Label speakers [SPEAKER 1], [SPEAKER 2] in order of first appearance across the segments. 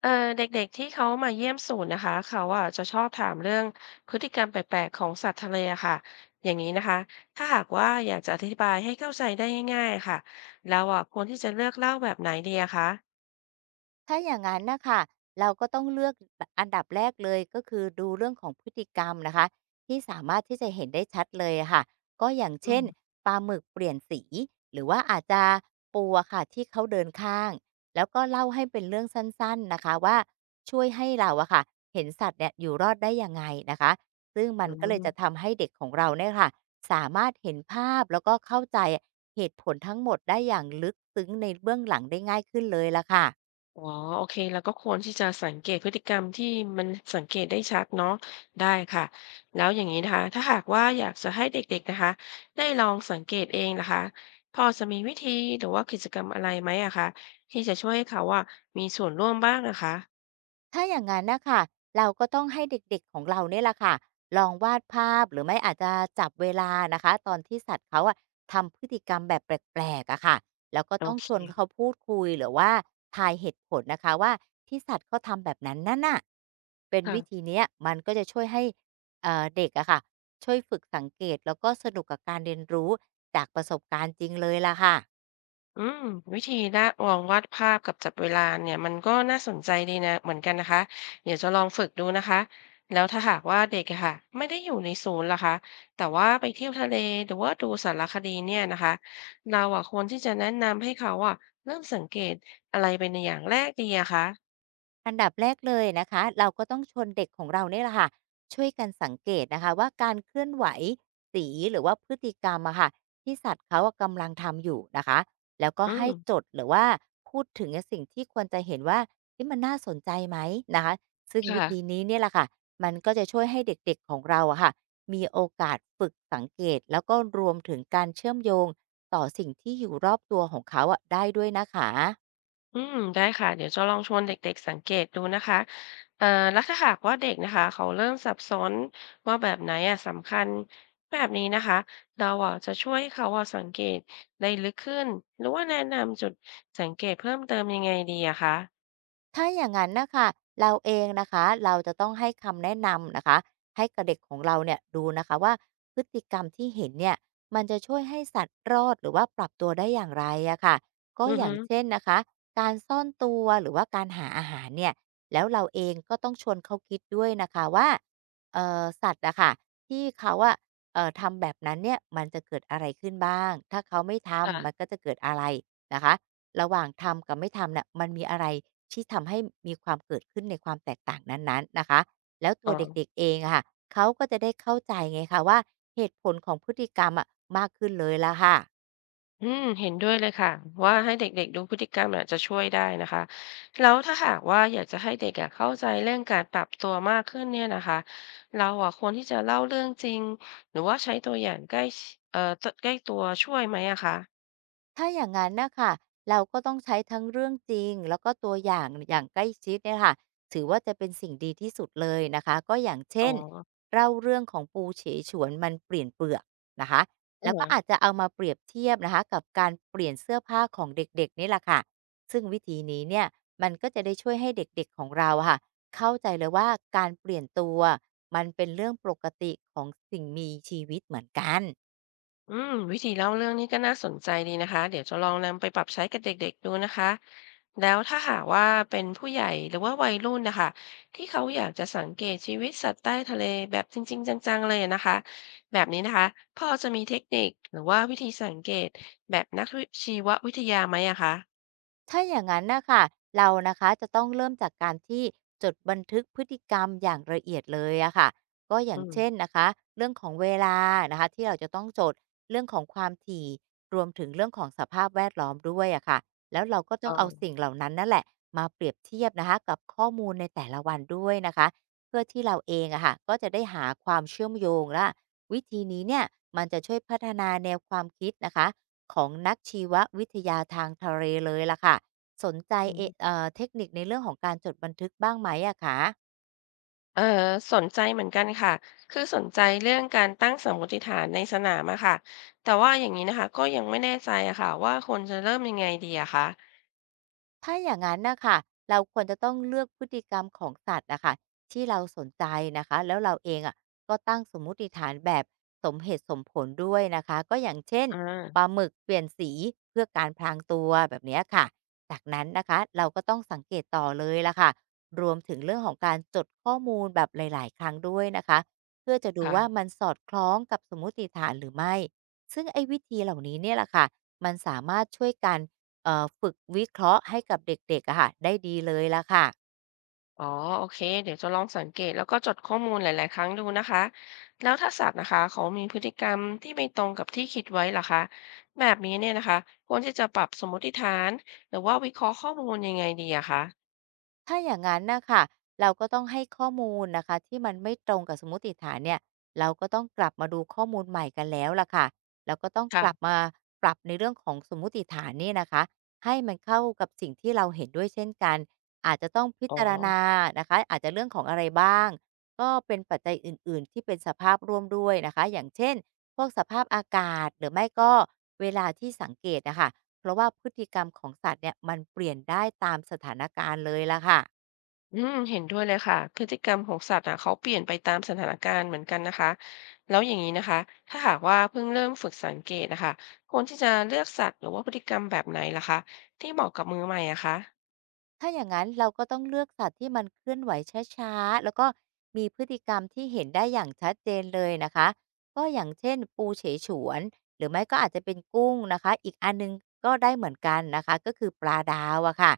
[SPEAKER 1] เออเด็กๆที่เขามาเยี่ยมศูนย์นะคะเขาอ่ะจะชอบถามเรื่องพฤติกรรมแปลกๆของสัตว์ทะเลอะค่ะอย่างนี้นะคะถ้าหากว่าอยากจะอธิบายให้เข้าใจได้ง่ายๆค่ะแล้วอ่ะควรที่จะเลือกเล่าแบบไหนดีอะคะ
[SPEAKER 2] ถ้าอย่างนั้นนะค่ะเราก็ต้องเลือกอันดับแรกเลยก็คือดูเรื่องของพฤติกรรมนะคะที่สามารถที่จะเห็นได้ชัดเลยอะค่ะก็อย่าง
[SPEAKER 1] อื
[SPEAKER 2] เช่น
[SPEAKER 1] ม
[SPEAKER 2] ปลาหมึกเปลี่ยนสีหรือว่าอาจจะปูอะค่ะที่เขาเดินข้างแล้วก็เล่าให้เป็นเรื่องสั้นๆนะคะว่าช่วยให้เราอะค่ะเห็นสัตว์เนี่ยอยู่รอดได้ยังไงนะคะซึ่งมั
[SPEAKER 1] อื
[SPEAKER 2] นก็เลยจะ
[SPEAKER 1] ม
[SPEAKER 2] ทำให้เด็กของเราเนี่ยค่ะสามารถเห็นภาพแล้วก็เข้าใจเหตุผลทั้งหมดได้อย่างลึกซึ้งในเบื้องหลังได้ง่ายขึ้นเลยล่ะค่ะ
[SPEAKER 1] อ๋อโอเคเราก็ควรที่จะสังเกตพฤติกรรมที่มันสังเกตได้ชัดเนาะได้ค่ะแล้วอย่างนี้นะคะถ้าหากว่าอยากจะให้เด็กๆนะคะได้ลองสังเกตเองนะคะพอจะมีวิธีหรือว่ากิจกรรมอะไรไหมอะคะที่จะช่วยให้เขาอะมีส่วนร่วมบ้างนะคะ
[SPEAKER 2] ถ้าอย่างนั้นนะค่ะเราก็ต้องให้เด็กๆของเราเนี่ยแหละค่ะลองวาดภาพหรือไม่อาจจะจับเวลานะคะตอนที่สัตว์เขาอะทำพฤติกรรมแบบแปลกๆอะค่ะแล้วก็
[SPEAKER 1] โอ
[SPEAKER 2] ต้อง
[SPEAKER 1] เค
[SPEAKER 2] ชวนเขาพูดคุยหรือว่าทายเหตุผลนะคะว่าที่สัตว์เขาทำแบบนั้นนั่นน่ะเป็นวิ
[SPEAKER 1] ค่ะ
[SPEAKER 2] ธีเนี้ยมันก็จะช่วยให้เด็กอะค่ะช่วยฝึกสังเกตแล้วก็สนุกกับการเรียนรู้จากประสบการณ์จริงเลยล่ะค่ะ
[SPEAKER 1] อืมวิธีละลองวาดภาพกับจับเวลาเนี่ยมันก็น่าสนใจดีนะเหมือนกันนะคะเดี๋ยวจะลองฝึกดูนะคะแล้วถ้าหากว่าเด็กอะค่ะไม่ได้อยู่ในศูนย์ล่ะคะแต่ว่าไปเที่ยวทะเลหรือว่าดูสารคดีเนี่ยนะคะเราอะควรที่จะแนะนำให้เขาอะเริ่มสังเกตอะไรเป็นอย่างแรกดีอะคะ
[SPEAKER 2] อันดับแรกเลยนะคะเราก็ต้องชวนเด็กของเราเนี่ยแหละค่ะช่วยกันสังเกตนะคะว่าการเคลื่อนไหวสีหรือว่าพฤติกรรมอะค่ะที่สัตว์เขากำลังทำอยู่นะคะแล้วก็
[SPEAKER 1] อื
[SPEAKER 2] ให้จ
[SPEAKER 1] ม
[SPEAKER 2] ดหรือว่าพูดถึงสิ่งที่ควรจะเห็นว่าที่มันน่าสนใจไหมนะคะซึ่งวิ
[SPEAKER 1] ค่ะ
[SPEAKER 2] ธีนี้เนี่ยแหละค่ะมันก็จะช่วยให้เด็กๆของเราอะค่ะมีโอกาสฝึกสังเกตแล้วก็รวมถึงการเชื่อมโยงต่อสิ่งที่อยู่รอบตัวของเขาอะได้ด้วยนะคะ
[SPEAKER 1] อืมได้ค่ะเดี๋ยวจะลองชวนเด็กๆสังเกตดูนะคะเอ่อแล้วถ้าหากว่าเด็กนะคะเขาเริ่มสับสนว่าแบบไหนอ่ะสำคัญแบบนี้นะคะเราอ่ะจะช่วยให้เขาอ่ะสังเกตได้ลึกขึ้นหรือว่าแนะนำจุดสังเกตเพิ่มเติมยังไงดีอะคะ
[SPEAKER 2] ถ้าอย่างนั้นนะคะเราเองนะคะเราจะต้องให้คำแนะนำนะคะให้กับเด็กของเราเนี่ยดูนะคะว่าพฤติกรรมที่เห็นเนี่ยมันจะช่วยให้สัตว์รอดหรือว่าปรับตัวได้อย่างไรอะค่ะก็
[SPEAKER 1] อือ
[SPEAKER 2] อ
[SPEAKER 1] ฮึ
[SPEAKER 2] ย่างเช่นนะคะการซ่อนตัวหรือว่าการหาอาหารเนี่ยแล้วเราเองก็ต้องชวนเขาคิดด้วยนะคะว่าสัตว์อะค่ะที่เขาอะทำแบบนั้นเนี่ยมันจะเกิดอะไรขึ้นบ้างถ้าเขาไม่
[SPEAKER 1] ค่ะ
[SPEAKER 2] ทำมันก็จะเกิดอะไรนะคะ ระหว่างทำกับไม่ทำน่ะมันมีอะไรที่ทำให้มีความเกิดขึ้นในความแตกต่างนั้นๆนะคะแล้วตั
[SPEAKER 1] อ๋อ
[SPEAKER 2] วเด็กๆเองอะค่ะเขาก็จะได้เข้าใจไงคะว่าเหตุผลของพฤติกรรมอะมากขึ้นเลยล่ะค่ะ
[SPEAKER 1] อืมเห็นด้วยเลยค่ะว่าให้เด็กๆดูพฤติกรรมน่ะจะช่วยได้นะคะแล้วถ้าหากว่าอยากจะให้เด็กอะเข้าใจเรื่องการปรับตัวมากขึ้นเนี่ยนะคะเราอะควรที่จะเล่าเรื่องจริงหรือว่าใช้ตัวอย่างใกล้ชิตใกล้ตัวช่วยไหมอะคะ
[SPEAKER 2] ถ้าอย่างนั้นนะคะเราก็ต้องใช้ทั้งเรื่องจริงแล้วก็ตัวอย่างอย่างใกล้ชิดเนี่ยค่ะถือว่าจะเป็นสิ่งดีที่สุดเลยนะคะก็อย่าง
[SPEAKER 1] อ๋อ
[SPEAKER 2] เช่นเล่าเรื่องของปูเฉฉวนมันเปลี่ยนเปลือกนะคะ
[SPEAKER 1] เออ
[SPEAKER 2] แล้วก็อาจจะเอามาเปรียบเทียบนะคะกับการเปลี่ยนเสื้อผ้าของเด็กๆนี่แหละค่ะซึ่งวิธีนี้เนี่ยมันก็จะได้ช่วยให้เด็กๆของเราอะค่ะเข้าใจเลยว่าการเปลี่ยนตัวมันเป็นเรื่องปกติของสิ่งมีชีวิตเหมือนกัน
[SPEAKER 1] อืมวิธีเล่าเรื่องนี้ก็น่าสนใจดีนะคะเดี๋ยวจะลองนำไปปรับใช้กับเด็กๆดูนะคะ แล้วถ้าหากว่าเป็นผู้ใหญ่หรือว่าวัยรุ่นนะคะที่เขาอยากจะสังเกตชีวิตสัตว์ใต้ทะเลแบบจริงๆจังๆเลยนะคะแบบนี้นะคะพ่อจะมีเทคนิคหรือว่าวิธีสังเกตแบบนักชีววิทยาไหมอะคะ
[SPEAKER 2] ถ้าอย่างนั้นนะค่ะเรานะคะจะต้องเริ่มจากการที่จดบันทึกพฤติกรรมอย่างละเอียดเลยอะค่ะก็อ
[SPEAKER 1] อื
[SPEAKER 2] ย่างเช่น
[SPEAKER 1] ม
[SPEAKER 2] นะคะเรื่องของเวลานะคะที่เราจะต้องจดเรื่องของความถี่รวมถึงเรื่องของสภาพแวดล้อมด้วยอะค่ะแล้วเราก็ต้
[SPEAKER 1] อ๋อ
[SPEAKER 2] องเอาสิ่งเหล่านั้นนั่นแหละมาเปรียบเทียบนะคะกับข้อมูลในแต่ละวันด้วยนะคะเพื่อที่เราเองอะค่ะก็จะได้หาความเชื่อมโยงและวิธีนี้เนี่ยมันจะช่วยพัฒนาแนวความคิดนะคะ ของนักชีววิทยาทางทะเลเลยล่ะค่ะสนใจ
[SPEAKER 1] อื
[SPEAKER 2] เอ
[SPEAKER 1] ม
[SPEAKER 2] เอ่อเทคนิคในเรื่องของการจดบันทึกบ้างไหมอะคะ
[SPEAKER 1] เออสนใจเหมือนกันค่ะคือสนใจเรื่องการตั้งสมมติฐานในสนามอะค่ะแต่ว่าอย่างนี้นะคะก็ยังไม่แน่ใจอะค่ะว่าคนจะเริ่มยังไงดีอะคะ
[SPEAKER 2] ถ้าอย่างนั้นนะค่ะเราควรจะต้องเลือกพฤติกรรมของสัตว์นะคะที่เราสนใจนะคะแล้วเราเองอะก็ตั้งสมมุติฐานแบบสมเหตุสมผลด้วยนะคะก็อย่างเช่น
[SPEAKER 1] อ่
[SPEAKER 2] ปลา
[SPEAKER 1] า
[SPEAKER 2] หมึกเปลี่ยนสีเพื่อการพรางตัวแบบเนี้ยค่ะ จากนั้นนะคะเราก็ต้องสังเกตต่อเลยล่ะค่ะ รวมถึงเรื่องของการจดข้อมูลแบบหลายๆครั้งด้วยนะคะ เพื่อจะดูว่า
[SPEAKER 1] ค่ะ
[SPEAKER 2] มันสอดคล้องกับสมมุติฐานหรือไม่ซึ่งไอ้วิธีเหล่านี้เนี่ยแหละค่ะมันสามารถช่วยกัน ฝึกวิเคราะห์ให้กับเด็กๆอะค่ะได้ดีเลยละค่ะ
[SPEAKER 1] อ๋อโอเคเดี๋ยวจะลองสังเกตแล้วก็จดข้อมูลหลายๆครั้งดูนะคะแล้วถ้าสัตว์นะคะเขามีพฤติกรรมที่ไม่ตรงกับที่คิดไว้ล่ะคะแบบนี้เนี่ยนะคะควรที่จะปรับสมมติฐานหรือว่าวิเคราะห์ข้อมูลยังไงดีอะคะ
[SPEAKER 2] ถ้าอย่างนั้นนะค่ะเราก็ต้องให้ข้อมูลนะคะที่มันไม่ตรงกับสมมุติฐานเนี่ยเราก็ต้องกลับมาดูข้อมูลใหม่กันแล้วล่ะค่ะเราก็ต้องกลับ
[SPEAKER 1] ค่ะ
[SPEAKER 2] มาปรับในเรื่องของสมมุติฐานนี่นะคะให้มันเข้ากับสิ่งที่เราเห็นด้วยเช่นกันอาจจะต้องพิ
[SPEAKER 1] อ๋อ
[SPEAKER 2] จารณานะคะอาจจะเรื่องของอะไรบ้างก็เป็นปัจจัยอื่นๆที่เป็นสภาพร่วมด้วยนะคะอย่างเช่นพวกสภาพอากาศหรือไม่ก็เวลาที่สังเกตนะคะ เพราะว่าพฤติกรรมของสัตว์เนี่ยมันเปลี่ยนได้ตามสถานการณ์เลยล่ะค่ะ
[SPEAKER 1] อืมเห็นด้วยเลยค่ะพฤติกรรมของสัตว์อะเขาเปลี่ยนไปตามสถานการณ์เหมือนกันนะคะแล้วอย่างนี้นะคะถ้าหากว่าเพิ่งเริ่มฝึกสังเกตนะคะควรที่จะเลือกสัตว์หรือว่าพฤติกรรมแบบไหนล่ะคะที่เหมาะกับมือใหม่อะคะ
[SPEAKER 2] ถ้าอย่างนั้นเราก็ต้องเลือกสัตว์ที่มันเคลื่อนไหวช้าๆแล้วก็มีพฤติกรรมที่เห็นได้อย่างชัดเจนเลยนะคะก็อย่างเช่นปูเฉฉวนหรือไม่ก็อาจจะเป็นกุ้งนะคะอีกอันหนึ่งก็ได้เหมือนกันนะคะก็คือปลาดาวอะค่ะ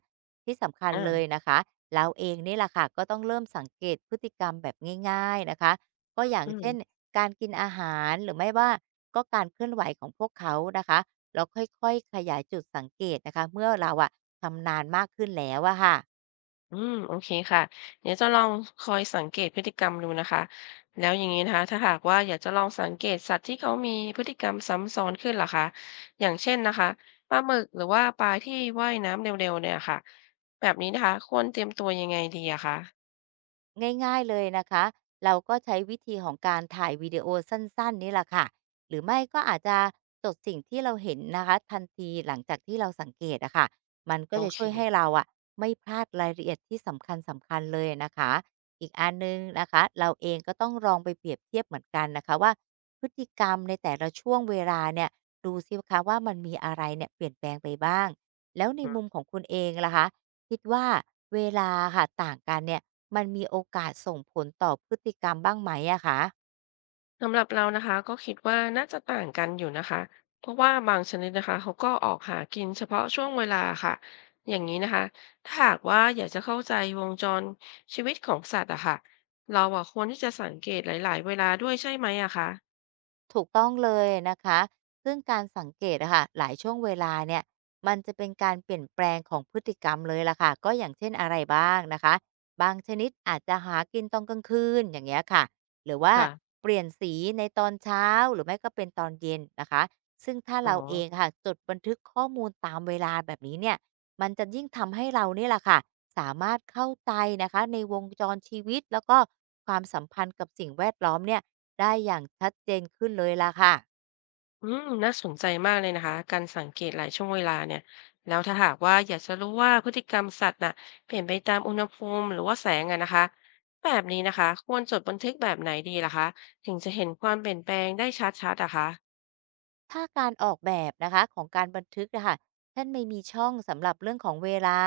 [SPEAKER 2] ที่สำคัญ
[SPEAKER 1] อ่า
[SPEAKER 2] เลยนะคะเราเองนี่แหละค่ะก็ต้องเริ่มสังเกตพฤติกรรมแบบง่ายๆนะคะก็อย่า
[SPEAKER 1] อื
[SPEAKER 2] ง
[SPEAKER 1] ม
[SPEAKER 2] เช่นการกินอาหารหรือไม่ว่าก็การเคลื่อนไหวของพวกเขานะคะแล้วค่อยๆขยายจุดสังเกตนะคะเมื่อเราอะ ชำนาญมากขึ้นแล้วอะค่ะ
[SPEAKER 1] อืมโอเคค่ะเดี๋ยวจะลองคอยสังเกตพฤติกรรมดูนะคะแล้วอย่างนี้นะคะถ้าหากว่าอยากจะลองสังเกตสัตว์ที่เขามีพฤติกรรมซ้ำซ้อนขึ้นล่ะคะอย่างเช่นนะคะปลาหมึกหรือว่าปลาที่ว่ายน้ำเร็วๆเนี่ยค่ะแบบนี้นะคะควรเตรียมตัวยังไงดีอะคะ
[SPEAKER 2] ง่ายๆเลยนะคะเราก็ใช้วิธีของการถ่ายวิดีโอสั้นๆนี่แหละค่ะหรือไม่ก็อาจจะจดสิ่งที่เราเห็นนะคะทันทีหลังจากที่เราสังเกตอะค่ะมันก็
[SPEAKER 1] โอ
[SPEAKER 2] จะ
[SPEAKER 1] เค
[SPEAKER 2] ช่วยให้เราอะไม่พลาดรายละเอียดที่สำคัญสำคัญเลยนะคะอีกอันหนึ่งนะคะเราเองก็ต้องลองไปเปรียบเทียบเหมือนกันนะคะว่าพฤติกรรมในแต่ละช่วงเวลาเนี่ยดูสิคะว่ามันมีอะไรเนี่ยเปลี่ยนแปลงไปบ้างแล้วในมุมของคุณเองล่ะคะ คิดว่าเวลาค่ะต่างกันเนี่ยมันมีโอกาสส่งผลต่อพฤติกรรมบ้างไหมอะคะ
[SPEAKER 1] สำหรับเรานะคะก็คิดว่าน่าจะต่างกันอยู่นะคะเพราะว่าบางชนิดนะคะเขาก็ออกหากินเฉพาะช่วงเวลาค่ะอย่างนี้นะคะถ้าหากว่าอยากจะเข้าใจวงจรชีวิตของสัตว์อะค่ะเราอะควรที่จะสังเกตหลายๆเวลาด้วยใช่ไหมอะคะ
[SPEAKER 2] ถูกต้องเลยนะคะ ซึ่งการสังเกตอะค่ะหลายช่วงเวลาเนี่ยมันจะเป็นการเปลี่ยนแปลงของพฤติกรรมเลยล่ะค่ะก็อย่างเช่นอะไรบ้างนะคะบางชนิดอาจจะหากินตอนกลางคืนอย่างเงี้ยค่ะหรือว่า
[SPEAKER 1] ค่ะ
[SPEAKER 2] เปลี่ยนสีในตอนเช้าหรือไม่ก็เป็นตอนเย็นนะคะซึ่งถ้า
[SPEAKER 1] อ๋อ
[SPEAKER 2] เราเองค่ะจดบันทึกข้อมูลตามเวลาแบบนี้เนี่ยมันจะยิ่งทำให้เรานี่แหละค่ะสามารถเข้าใจนะคะในวงจรชีวิตแล้วก็ความสัมพันธ์กับสิ่งแวดล้อมเนี่ย ได้อย่างชัดเจนขึ้นเลยล่ะค่ะ
[SPEAKER 1] อืมน่าสนใจมากเลยนะคะการสังเกตหลายช่วงเวลาเนี่ยแล้วถ้าหากว่าอยากจะรู้ว่าพฤติกรรมสัตว์น่ะเปลี่ยนไปตามอุณหภูมิหรือว่าแสงอะนะคะแบบนี้นะคะควรจดบันทึกแบบไหนดีล่ะคะถึงจะเห็นความเปลี่ยนแปลงได้ชัดๆอะคะ
[SPEAKER 2] ถ้าการออกแบบนะคะของการบันทึกนะคะท่านไม่มีช่องสำหรับเรื่องของเวลา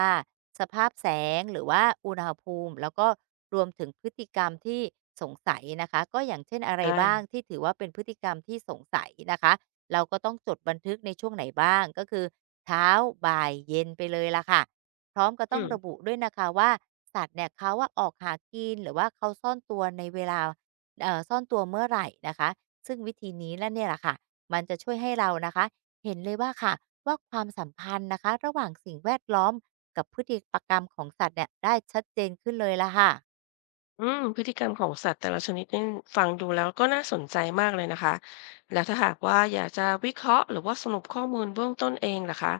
[SPEAKER 2] สภาพแสงหรือว่าอุณหภูมิแล้วก็รวมถึงพฤติกรรมที่สงสัยนะคะก็อย่างเช่นอะไร
[SPEAKER 1] ได้
[SPEAKER 2] บ้างที่ถือว่าเป็นพฤติกรรมที่สงสัยนะคะเราก็ต้องจดบันทึกในช่วงไหนบ้างก็คือเช้าบ่ายเย็นไปเลยละค่ะพร้อมก็
[SPEAKER 1] อื
[SPEAKER 2] ต้อง
[SPEAKER 1] ม
[SPEAKER 2] ระบุด้วยนะคะว่าสัตว์เนี่ยเขาว่าออกหากินหรือว่าเขาซ่อนตัวในเวลาซ่อนตัวเมื่อไหร่นะคะซึ่งวิธีนี้และเนี่ยแหละค่ะ มันจะช่วยให้เรานะคะเห็นเลยว่าค่ะว่าความสัมพันธ์นะคะระหว่างสิ่งแวดล้อมกับพฤติกรรมของสัตว์เนี่ยได้ชัดเจนขึ้นเลยละค่ะ
[SPEAKER 1] อืมพฤติกรรมของสัตว์แต่ละชนิดนี่ฟังดูแล้วก็น่าสนใจมากเลยนะคะแล้วถ้าหากว่าอยากจะวิเคราะห์หรือว่าสรุปข้อมูลเบื้องต้นเองล่ะคะ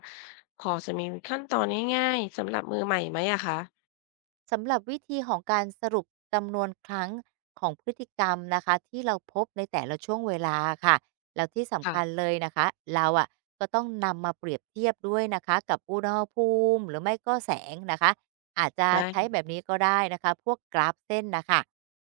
[SPEAKER 1] พอจะมีขั้นตอนง่ายๆสำหรับมือใหม่ไหมอะคะ
[SPEAKER 2] สำหรับวิธีของการสรุปจำนวนครั้งของพฤติกรรมนะคะที่เราพบในแต่ละช่วงเวลาค่ะแล้วที่สำ
[SPEAKER 1] ค่ะ
[SPEAKER 2] คัญเลยนะคะเราอะก็ต้องนำมาเปรียบเทียบด้วยนะคะกับอุณหภูมิหรือไม่ก็แสงนะคะอาจจะใช้
[SPEAKER 1] ได้
[SPEAKER 2] แบบนี้ก็ได้นะคะพวกกราฟเส้นนะคะ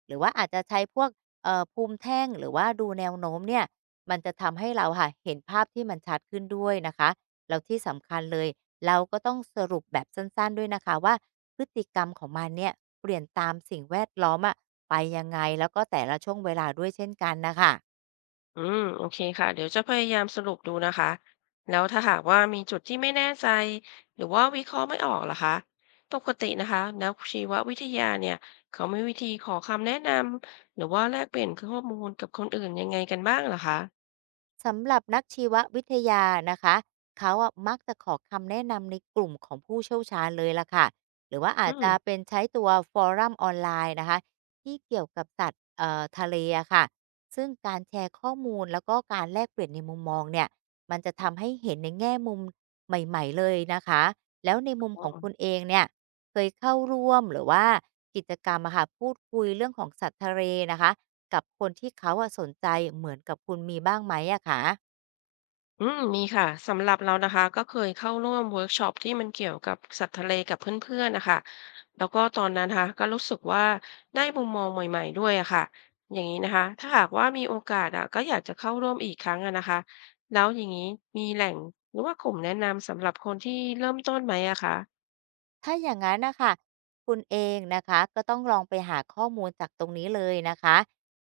[SPEAKER 2] หรือว่าอาจจะใช้พวกภูมิแท่งหรือว่าดูแนวโน้มเนี่ยมันจะทำให้เราค่ะเห็นภาพที่มันชัดขึ้นด้วยนะคะแล้วที่สำคัญเลยเราก็ต้องสรุปแบบสั้นๆด้วยนะคะว่า พฤติกรรมของมันเนี่ยเปลี่ยนตามสิ่งแวดล้อมอะไปยังไงแล้วก็แต่ละช่วงเวลาด้วยเช่นกันนะคะ
[SPEAKER 1] อืมโอเคค่ะเดี๋ยวจะพยายามสรุปดูนะคะแล้วถ้าหากว่ามีจุดที่ไม่แน่ใจหรือว่าวิเคราะห์ไม่ออกล่ะคะปกตินะคะนักชีววิทยาเนี่ยเขามีวิธีขอคำแนะนำหรือว่าแลกเปลี่ยนข้อมูลกับคนอื่นยังไงกันบ้างล่ะคะ
[SPEAKER 2] สำหรับนักชีววิทยานะคะเขาอะมักจะขอคำแนะนำในกลุ่มของผู้เชี่ยวชาญเลยล่ะค่ะหรือว่า
[SPEAKER 1] อื
[SPEAKER 2] อาจ
[SPEAKER 1] ม
[SPEAKER 2] จะเป็นใช้ตัวฟอรัมออนไลน์นะคะที่เกี่ยวกับสัตว์ทะเลอะค่ะซึ่งการแชร์ข้อมูลแล้วก็การแลกเปลี่ยนในมุมมองเนี่ยมันจะทำให้เห็นในแง่มุมใหม่ๆเลยนะคะแล้วในมุม
[SPEAKER 1] อ๋
[SPEAKER 2] ของ
[SPEAKER 1] อ
[SPEAKER 2] คุณเองเนี่ยเคยเข้าร่วมหรือว่ากิจกรรมอะค่ะพูดคุยเรื่องของสัตว์ทะเลนะคะ กับคนที่เขาอะสนใจเหมือนกับคุณมีบ้างไหมอะคะ
[SPEAKER 1] อืมมีค่ะสำหรับเรานะคะก็เคยเข้าร่วมเวิร์กช็อปที่มันเกี่ยวกับสัตว์ทะเลกับเพื่อนๆนะคะแล้วก็ตอนนั้นนะคะก็รู้สึกว่าได้มุมมองใหม่ๆด้วยอะค่ะอย่างนี้นะคะถ้าหากว่ามีโอกาสอะก็อยากจะเข้าร่วมอีกครั้งอะนะคะแล้วอย่างนี้มีแหล่งหรือว่ากลุ่มแนะนำสำหรับคนที่เริ่มต้นไหมอะคะ
[SPEAKER 2] ถ้าอย่างนั้นนะค่ะคุณเองนะคะก็ต้องลองไปหาข้อมูลจากตรงนี้เลยนะคะ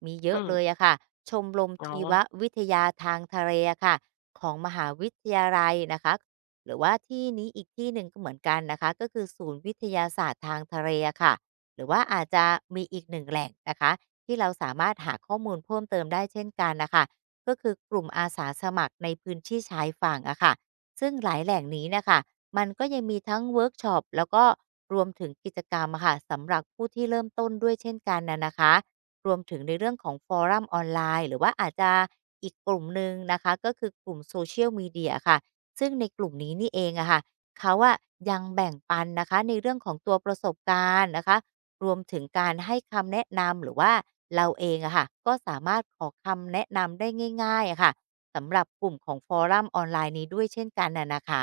[SPEAKER 2] มีเย
[SPEAKER 1] อื
[SPEAKER 2] อะ
[SPEAKER 1] ม
[SPEAKER 2] เลยอะค่ะชมรม
[SPEAKER 1] อ๋อ
[SPEAKER 2] ชีววิทยาทางทะเลอะค่ะของมหาวิทยาลัยนะคะหรือว่าที่นี้อีกที่หนึ่งก็เหมือนกันนะคะก็คือศูนย์วิทยาศาสตร์ทางทะเลอะค่ะหรือว่าอาจจะมีอีกหนึ่งแหล่งนะคะที่เราสามารถหาข้อมูลเพิ่มเติมได้เช่นกันนะคะก็คือกลุ่มอาสาสมัครในพื้นที่ชายฝั่งอะค่ะ ซึ่งหลายแหล่งนี้เนะคะ มันก็ยังมีทั้งเวิร์กช็อปแล้วก็รวมถึงกิจกรรมอะค่ะสำหรับผู้ที่เริ่มต้นด้วยเช่นกันนะนะคะ รวมถึงในเรื่องของฟอรัมออนไลน์หรือว่าอาจจะอีกกลุ่มหนึ่งนะคะก็คือกลุ่มโซเชี i ลม Media ค่ะ ซึ่งในกลุ่มนี้นี่เองอะค่ะเขาอะยังแบ่งปันนะคะในเรื่องของตัวประสบการณ์นะคะ รวมถึงการให้คำแนะนำหรือว่าเราเองอะค่ะก็สามารถขอคำแนะนำได้ง่ายๆอะค่ะ สำหรับกลุ่มของฟอรัมออนไลน์นี้ด้วยเช่นกันน่ะนะคะ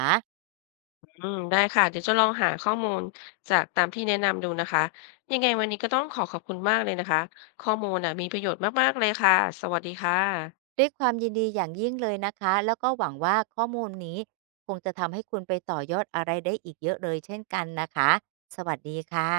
[SPEAKER 1] อืมได้ค่ะเดี๋ยวจะลองหาข้อมูลจากตามที่แนะนำดูนะคะยังไงวันนี้ก็ต้องขอขอบคุณมากเลยนะคะข้อมูลน่ะมีประโยชน์มากๆเลยค่ะสวัสดีค่ะ
[SPEAKER 2] ด้วยความยินดีอย่างยิ่งเลยนะคะแล้วก็หวังว่าข้อมูลนี้คงจะทำให้คุณไปต่อยอดอะไรได้อีกเยอะเลยเช่นกันนะคะสวัสดีค่ะ